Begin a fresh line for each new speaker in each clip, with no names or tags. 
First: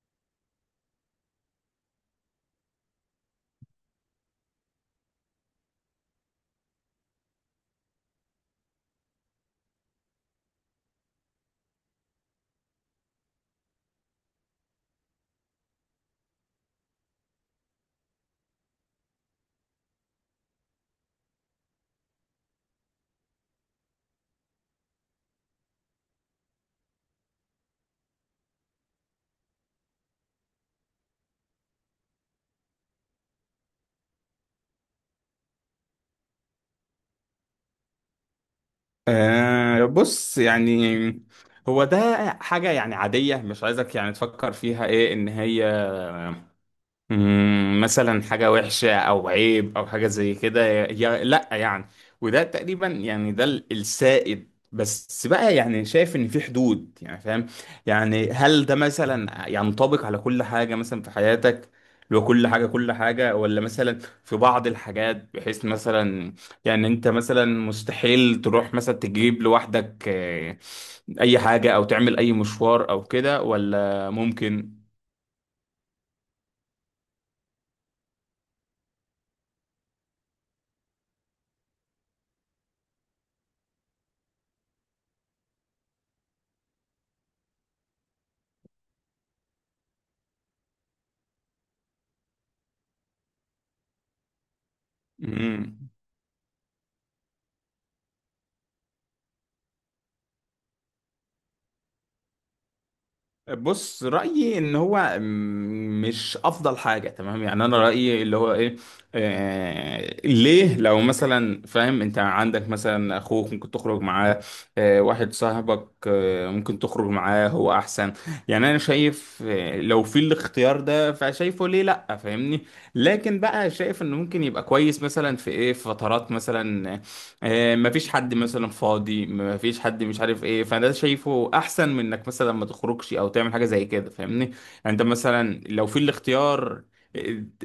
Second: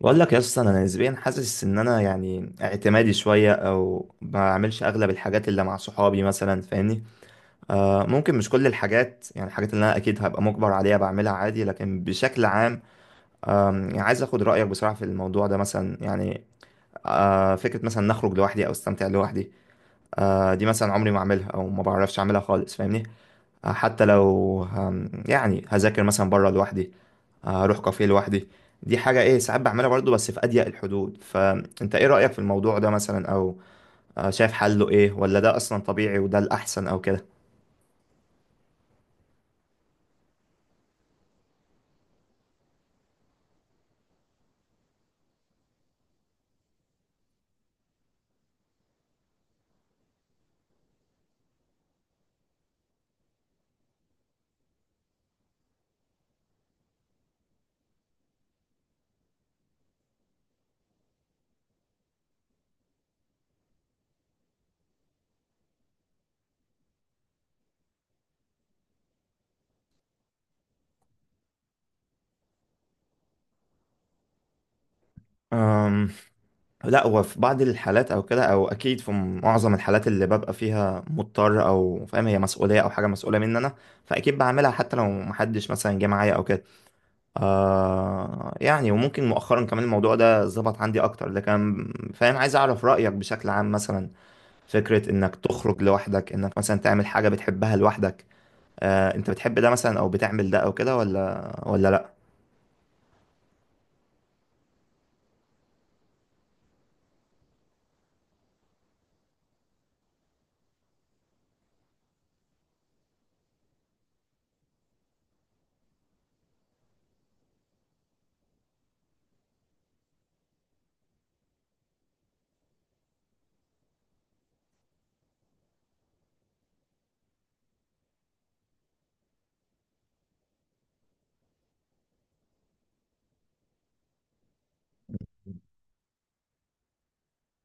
بقول لك يا اسطى انا نسبيا حاسس ان انا يعني اعتمادي شويه او ما بعملش اغلب الحاجات اللي مع صحابي مثلا فاهمني. ممكن مش كل الحاجات يعني الحاجات اللي انا اكيد هبقى مجبر عليها بعملها عادي لكن بشكل عام. يعني عايز اخد رايك بصراحه في الموضوع ده مثلا يعني. فكره مثلا نخرج لوحدي او استمتع لوحدي. دي مثلا عمري ما اعملها او ما بعرفش اعملها خالص فاهمني. حتى لو يعني هذاكر مثلا بره لوحدي. اروح كافيه لوحدي. دي حاجة ايه، ساعات بعملها برضه بس في اضيق الحدود. فانت ايه رأيك في الموضوع ده مثلا، او شايف حله ايه، ولا ده اصلا طبيعي وده الاحسن او كده؟
آه بص يعني، هو ده حاجة يعني عادية. مش عايزك يعني تفكر فيها ايه ان هي مثلا حاجة وحشة أو عيب أو حاجة زي كده، يا لأ يعني. وده تقريبا يعني ده السائد، بس بقى يعني شايف إن في حدود، يعني فاهم. يعني هل ده مثلا ينطبق على كل حاجة مثلا في حياتك؟ لو كل حاجة كل حاجة، ولا مثلا في بعض الحاجات بحيث مثلا يعني أنت مثلا مستحيل تروح مثلا تجيب لوحدك أي حاجة أو تعمل أي مشوار أو كده، ولا ممكن؟
أم لا، هو في بعض الحالات او كده، او اكيد في معظم الحالات اللي ببقى فيها مضطر او فاهم هي مسؤوليه او حاجه مسؤوله مني انا، فاكيد بعملها حتى لو محدش مثلا جه معايا او كده. يعني وممكن مؤخرا كمان الموضوع ده ظبط عندي اكتر، لكن فاهم عايز اعرف رايك بشكل عام مثلا. فكرة انك تخرج
مم.
لوحدك، انك مثلا تعمل حاجة بتحبها لوحدك، انت بتحب ده مثلا او بتعمل ده او كده ولا لا؟
بص رأيي ان هو مش افضل حاجة، تمام. يعني انا رأيي اللي هو ايه، ليه؟ لو مثلا فاهم، انت عندك مثلا اخوك ممكن تخرج معاه، واحد صاحبك ممكن تخرج معاه، هو احسن. يعني انا شايف، لو في الاختيار ده فشايفه ليه لا، فاهمني. لكن بقى شايف انه ممكن يبقى كويس مثلا في ايه، في فترات مثلا مفيش حد مثلا فاضي، مفيش حد، مش عارف ايه. فده شايفه احسن من انك مثلا ما تخرجش او تعمل حاجه زي كده، فاهمني يعني. انت مثلا لو في الاختيار، آه،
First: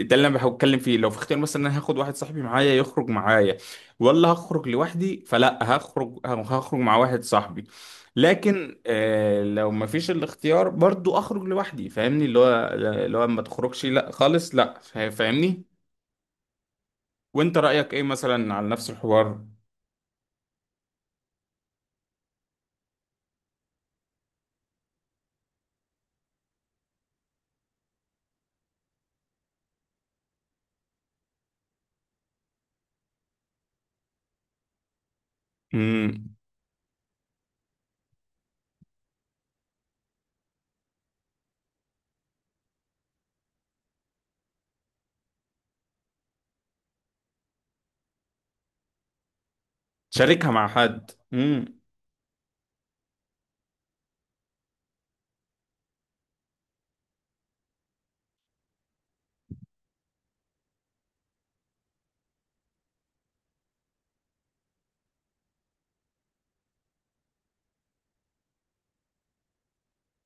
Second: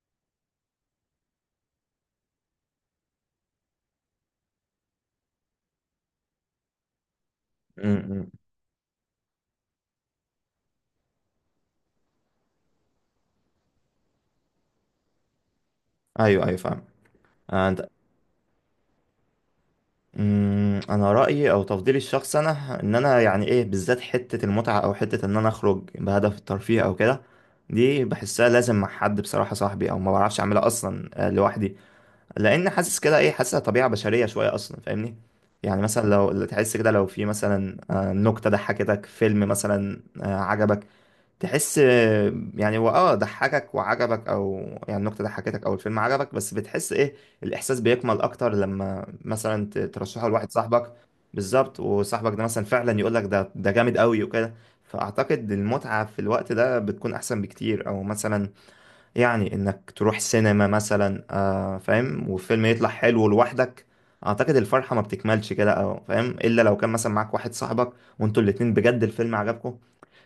ده اللي انا بحاول اتكلم فيه. لو في اختيار مثلا، انا هاخد واحد صاحبي معايا يخرج معايا، ولا هخرج لوحدي؟ فلا هخرج مع واحد صاحبي.
امم.
لكن لو مفيش الاختيار، برضو اخرج لوحدي، فاهمني. اللي هو ما تخرجش، لا خالص لا. فاهمني؟
ايوه ايوه، فاهم.
وانت
آه، انت
رايك ايه مثلا على نفس الحوار؟
مم، انا رايي او تفضيلي الشخصي انا ان انا يعني ايه بالذات حته المتعه، او حته ان انا اخرج بهدف الترفيه او كده، دي بحسها لازم مع حد بصراحه، صاحبي، او ما بعرفش اعملها اصلا لوحدي. لان حاسس كده ايه، حاسسها طبيعه بشريه شويه اصلا فاهمني. يعني مثلا لو
امم.
لو تحس كده، لو في مثلا نكته ضحكتك، فيلم مثلا عجبك، تحس يعني هو ضحكك وعجبك، او يعني النكته ضحكتك او الفيلم عجبك، بس بتحس ايه الاحساس بيكمل اكتر لما مثلا ترشحه لواحد
تشاركها مع
صاحبك.
حد
بالظبط،
امم
وصاحبك ده مثلا فعلا يقول لك ده جامد قوي وكده. فاعتقد المتعه في الوقت ده بتكون احسن بكتير، او مثلا يعني انك تروح سينما مثلا، فاهم، والفيلم يطلع حلو لوحدك، اعتقد الفرحة ما بتكملش كده، او فاهم، الا لو كان مثلا معاك واحد صاحبك وانتوا الاتنين بجد الفيلم عجبكم.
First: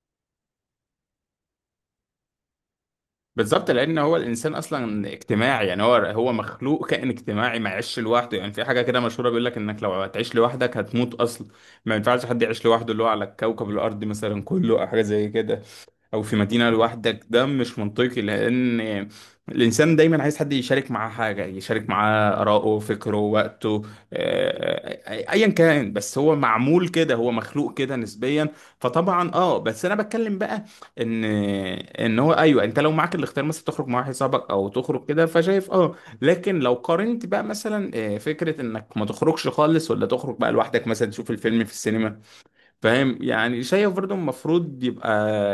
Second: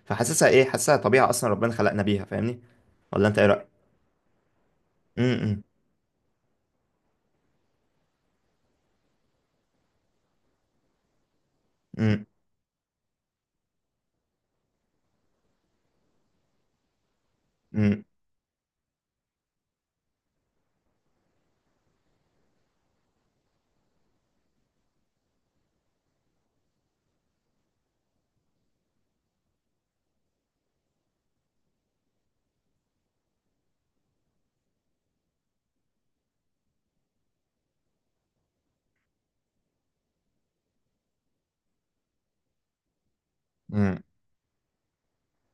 فحاسسها ايه، حاسسها طبيعة اصلا ربنا خلقنا بيها فاهمني. ولا انت ايه رأيك؟
بالظبط. لان هو الانسان اصلا
امم.
اجتماعي، يعني هو مخلوق كائن اجتماعي، ما يعيش لوحده. يعني في حاجه كده مشهوره بيقول لك انك لو هتعيش لوحدك هتموت اصلا. ما
امم.
ينفعش حد يعيش لوحده، اللي هو على كوكب الارض مثلا كله او حاجه زي كده، او في مدينة لوحدك، ده مش
امم.
منطقي. لان الانسان دايما عايز حد يشارك معاه حاجة، يشارك معاه آراءه، فكره، وقته. ايا كان، بس هو معمول كده، هو مخلوق كده نسبيا. فطبعا بس انا بتكلم بقى ان هو، ايوه، انت لو معاك الاختيار مثلا تخرج مع واحد صاحبك او تخرج كده، فشايف اه لكن لو قارنت بقى مثلا فكرة انك ما تخرجش خالص، ولا تخرج بقى لوحدك مثلا تشوف الفيلم في السينما، فاهم يعني. شايف برضه المفروض يبقى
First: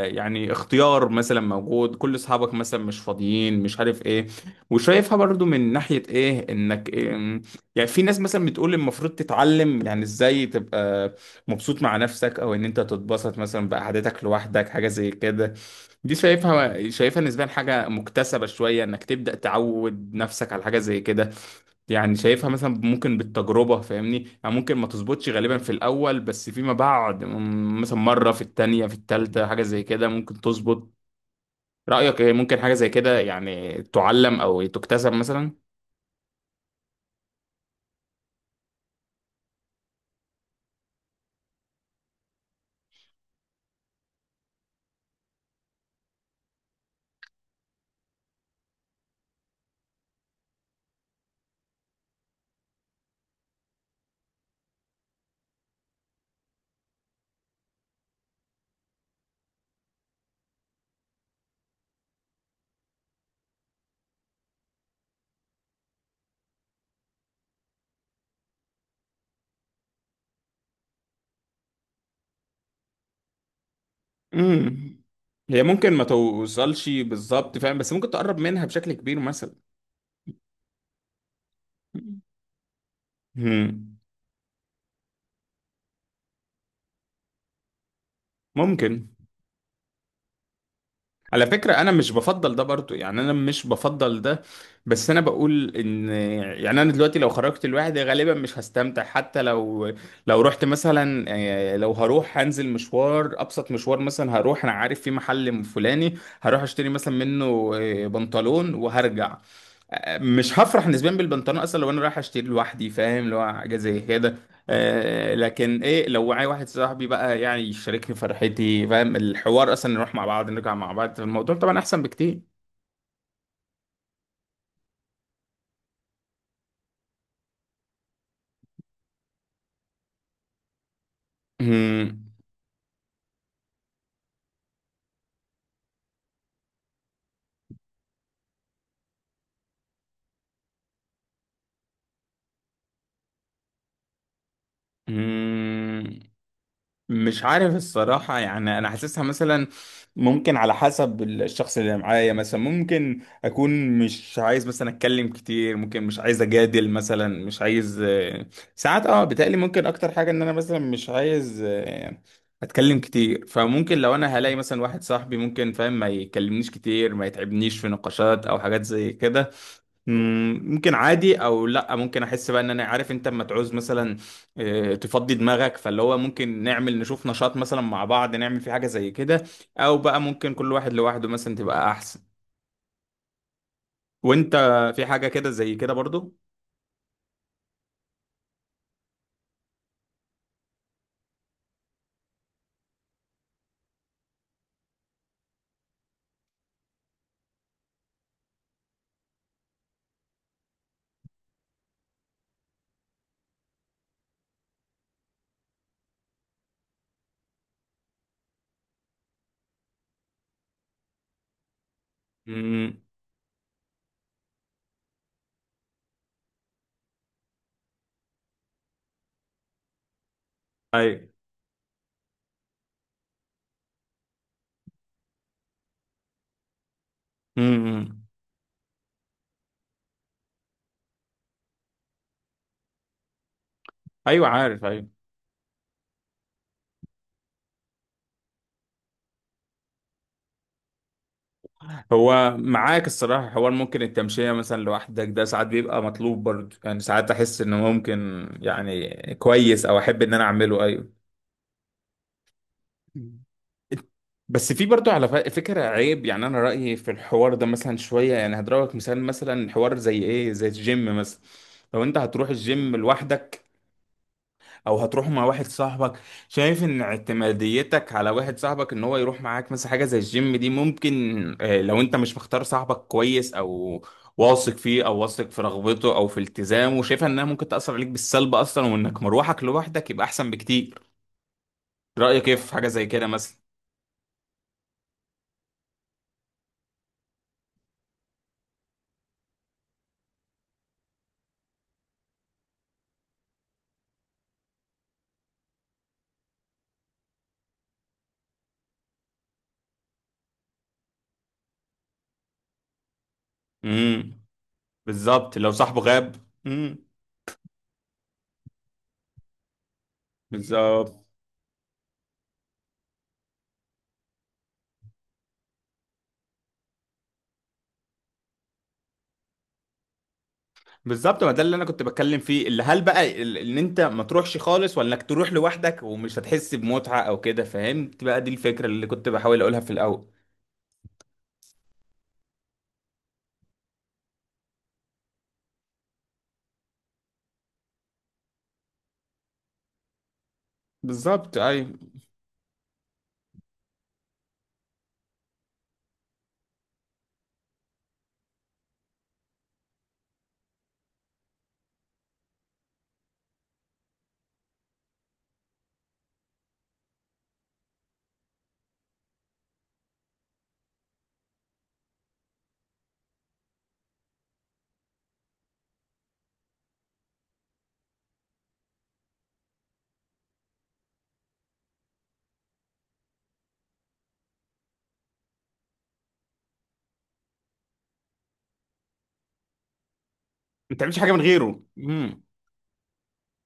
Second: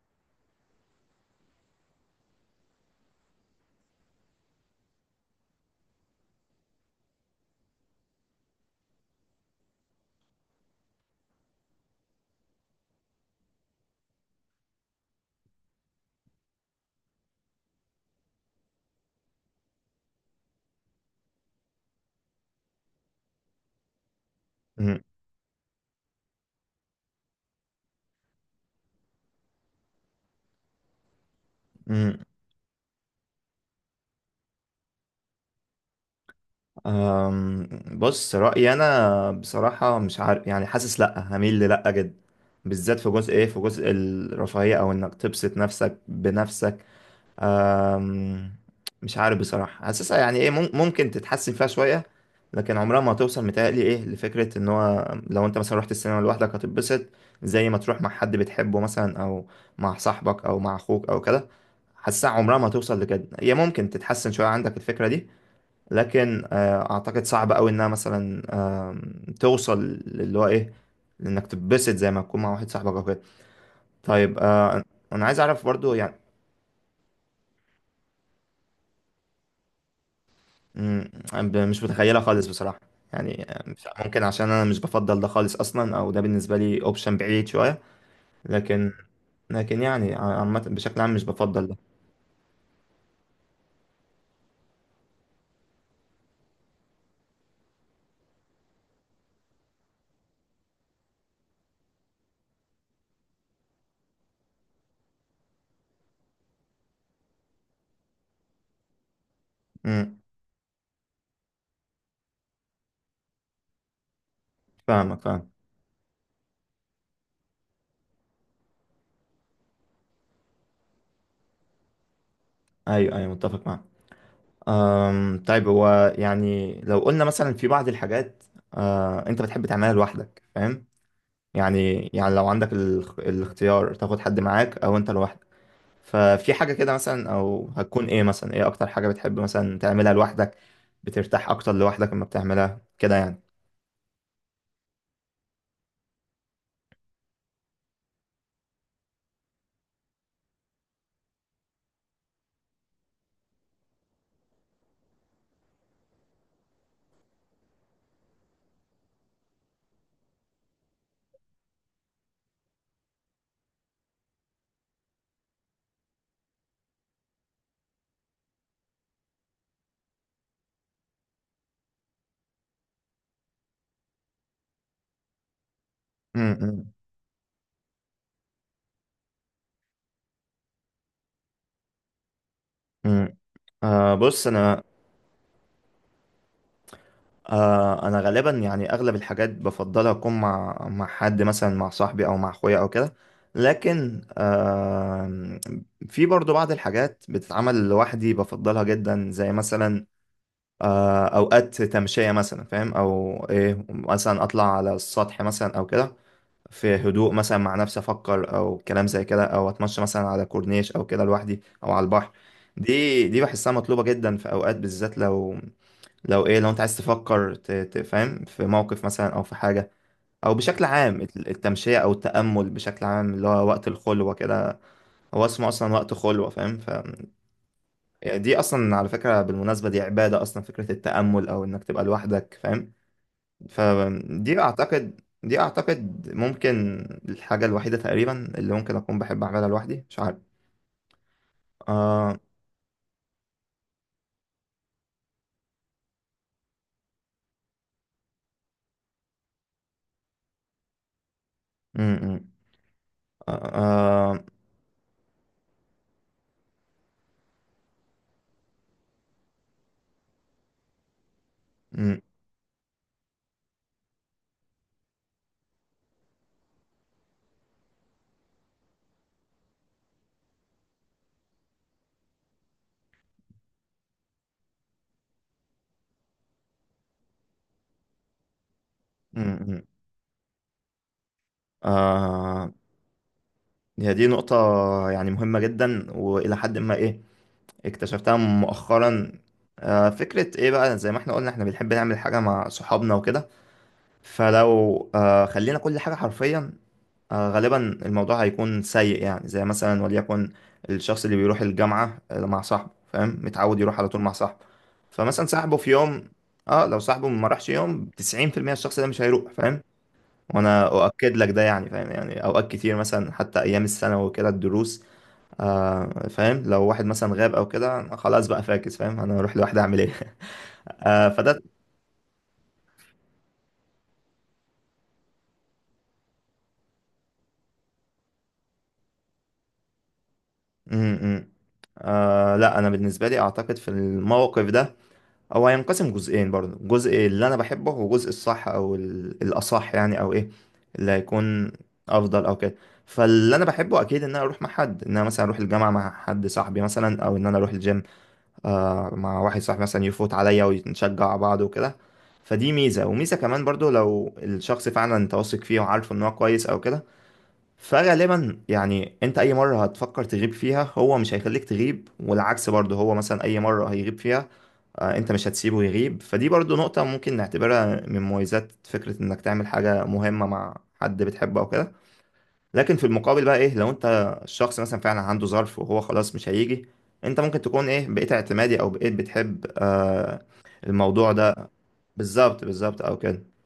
يعني اختيار مثلا موجود، كل اصحابك مثلا مش فاضيين، مش عارف ايه. وشايفها برضه من ناحية ايه، انك إيه. يعني في ناس مثلا بتقول المفروض تتعلم يعني ازاي تبقى مبسوط مع نفسك، او ان انت تتبسط مثلا بقعدتك لوحدك، حاجة زي كده. دي شايفها نسبيا حاجة مكتسبة شوية، انك تبدأ تعود نفسك على حاجة زي كده. يعني شايفها مثلا ممكن بالتجربة، فاهمني. يعني ممكن ما
امم.
تظبطش غالبا في الأول، بس فيما بعد مثلا مرة، في التانية، في التالتة، حاجة زي كده ممكن تظبط. رأيك
امم.
إيه، ممكن حاجة زي كده يعني تعلم أو تكتسب مثلا؟
أم، بص رأيي أنا بصراحة مش عارف، يعني حاسس لأ، هميل لأ جدا، بالذات في جزء إيه، في جزء الرفاهية، أو إنك تبسط نفسك بنفسك. أم، مش عارف بصراحة، حاسسها يعني ايه، ممكن تتحسن فيها شوية، لكن عمرها ما هتوصل متهيألي ايه لفكرة ان هو لو انت مثلا رحت السينما لوحدك هتتبسط زي ما تروح مع حد بتحبه مثلا، او مع صاحبك او مع اخوك او كده. حاسسها عمرها ما هتوصل لكده، هي ممكن تتحسن شوية عندك الفكرة دي، لكن اعتقد صعب قوي انها مثلا توصل، اللي هو ايه انك تتبسط زي ما تكون مع واحد صاحبك او كده. طيب
امم.
انا عايز
هي
اعرف
ممكن
برضو
ما
يعني.
توصلش بالظبط، فاهم، بس ممكن تقرب منها بشكل كبير مثلا.
مم. مش متخيلة خالص بصراحة، يعني مش
مم.
ممكن، عشان أنا مش بفضل ده خالص أصلا، أو ده بالنسبة لي أوبشن بعيد شوية. لكن
ممكن.
يعني عامة بشكل عام مش
على
بفضل
فكرة
ده.
أنا مش بفضل ده برضو، يعني أنا مش بفضل ده. بس أنا بقول إن يعني أنا دلوقتي لو خرجت لوحدي غالبا مش هستمتع، حتى لو رحت مثلا، لو هروح، هنزل مشوار، أبسط مشوار مثلا، هروح أنا عارف في محل فلاني، هروح أشتري مثلا منه بنطلون وهرجع.
مم.
مش هفرح نسبيا بالبنطلون أصلا لو أنا رايح أشتري لوحدي، فاهم اللي هو حاجة زي كده.
فاهمك، فاهم.
لكن ايه لو معايا واحد صاحبي بقى، يعني يشاركني فرحتي، فاهم الحوار اصلا، نروح مع بعض نرجع مع بعض، الموضوع طبعا احسن بكتير.
أيوه أيوه، متفق معاك. طيب هو يعني لو قلنا مثلا في بعض الحاجات أنت بتحب تعملها لوحدك فاهم، يعني
مم.
يعني لو عندك الاختيار تاخد حد معاك أو أنت لوحدك. ففي حاجة كده مثلا، أو هتكون إيه مثلا، إيه أكتر حاجة بتحب مثلا تعملها لوحدك، بترتاح أكتر لوحدك لما بتعملها كده يعني؟
مم. مش عارف الصراحة، يعني أنا حاسسها مثلا ممكن على حسب الشخص اللي معايا. مثلا ممكن أكون مش عايز مثلا أتكلم كتير، ممكن مش عايز أجادل مثلا، مش عايز. ساعات بتقلي ممكن أكتر حاجة إن أنا مثلا مش عايز أتكلم كتير. فممكن لو أنا هلاقي مثلا واحد صاحبي ممكن، فاهم، ما يكلمنيش كتير، ما يتعبنيش في نقاشات أو حاجات زي كده، ممكن عادي. او لا، ممكن احس بقى ان انا عارف انت اما تعوز مثلا تفضي دماغك، فاللي هو ممكن
امم.
نعمل، نشوف نشاط مثلا مع بعض، نعمل في حاجة زي كده. او بقى ممكن كل واحد لوحده مثلا تبقى احسن.
امم. آه بص
وانت،
أنا
في حاجة كده زي كده برضو؟
آه، أنا غالبا يعني أغلب الحاجات بفضلها أكون مع حد، مثلا مع صاحبي أو مع أخويا أو كده. لكن آه، في برضو بعض الحاجات بتتعمل لوحدي بفضلها جدا، زي مثلا أوقات تمشية مثلا فاهم، أو إيه مثلا أطلع على السطح مثلا أو كده، في هدوء مثلا مع نفسي افكر او كلام زي كده، او اتمشى مثلا على كورنيش او كده لوحدي، او على البحر.
امم،
دي بحسها مطلوبة جدا في اوقات، بالذات لو لو ايه لو انت عايز تفكر فاهم في موقف مثلا او في حاجة، او بشكل عام
ايوه.
التمشية او التأمل بشكل عام اللي هو وقت الخلوة كده، هو اسمه اصلا وقت خلوة فاهم ف،
امم،
يعني دي اصلا على فكرة بالمناسبة دي عبادة اصلا، فكرة التأمل او انك تبقى لوحدك فاهم.
ايوه
فدي
عارف، ايوه.
اعتقد دي اعتقد ممكن الحاجة الوحيدة تقريبا اللي ممكن اكون بحب اعملها لوحدي، مش عارف. آه
هو معاك الصراحة حوار. ممكن التمشية مثلا لوحدك ده ساعات بيبقى مطلوب برضو، يعني ساعات احس انه ممكن يعني كويس او احب ان انا اعمله، ايوه.
م- م.
مم.
آه، آه،
بس في برضو على فكرة عيب، يعني أنا رأيي في الحوار ده مثلا شوية، يعني هضربك مثال، مثلا حوار زي إيه، زي الجيم مثلا. لو أنت
م-
هتروح الجيم لوحدك أو هتروح مع واحد صاحبك، شايف إن اعتماديتك على واحد صاحبك إن هو يروح معاك مثلا حاجة زي الجيم دي ممكن، لو أنت مش مختار صاحبك كويس، أو واثق فيه، أو واثق في رغبته أو في التزامه، شايفها إنها ممكن تأثر عليك بالسلب أصلا، وإنك
م-
مروحك
م.
لوحدك يبقى أحسن بكتير. رأيك إيه
آه،
في حاجة زي كده؟
هي دي نقطة يعني مهمة جدا، وإلى حد ما إيه اكتشفتها مؤخرا. آه، فكرة إيه بقى، زي ما إحنا قلنا إحنا بنحب نعمل حاجة مع صحابنا وكده، فلو آه خلينا كل حاجة حرفيا غالبا الموضوع هيكون سيء. يعني زي مثلا، وليكن الشخص اللي بيروح الجامعة مع صاحبه فاهم، متعود يروح على طول مع
مثلا،
صاحبه، فمثلا
بالظبط لو
صاحبه في
صاحبه
يوم
غاب.
اه لو
امم.
صاحبه ما راحش يوم، 90% الشخص ده مش هيروح فاهم. وانا
بالظبط
اؤكد لك ده يعني فاهم، يعني اوقات كتير مثلا حتى ايام السنة وكده الدروس، فاهم، لو واحد مثلا غاب او كده خلاص بقى فاكس فاهم، انا اروح لوحدي اعمل ايه
بالظبط، ما
فده
ده اللي انا كنت بتكلم فيه، اللي هل بقى ان انت ما تروحش خالص ولا انك تروح لوحدك ومش هتحس بمتعة او كده، فهمت بقى. دي الفكرة اللي كنت بحاول اقولها في الاول.
م -م. آه لا، انا بالنسبة لي اعتقد في الموقف ده هو هينقسم جزئين برضه، جزء اللي انا بحبه، وجزء الصح او الاصح يعني، او ايه اللي
بالظبط،
هيكون
ايوه.
افضل او كده. فاللي انا بحبه اكيد ان انا اروح مع حد، ان انا مثلا اروح الجامعه مع حد صاحبي مثلا، او ان انا اروح الجيم مع واحد صاحبي مثلا يفوت عليا ونشجع بعض وكده. فدي ميزه، وميزه كمان برضه لو الشخص فعلا انت واثق فيه وعارفه ان هو كويس او كده، فغالبا يعني انت اي مره هتفكر تغيب فيها هو مش هيخليك تغيب، والعكس برضه، هو مثلا اي مره هيغيب فيها انت مش هتسيبه يغيب، فدي برضو نقطة ممكن نعتبرها من مميزات فكرة انك تعمل حاجة مهمة مع حد بتحبه او كده. لكن في المقابل بقى ايه، لو انت الشخص مثلا فعلا عنده ظرف وهو خلاص مش هيجي، انت ممكن تكون ايه بقيت اعتمادي او بقيت بتحب
ما تعملش
الموضوع
حاجة من
ده.
غيره.
بالظبط، بالظبط، او كده.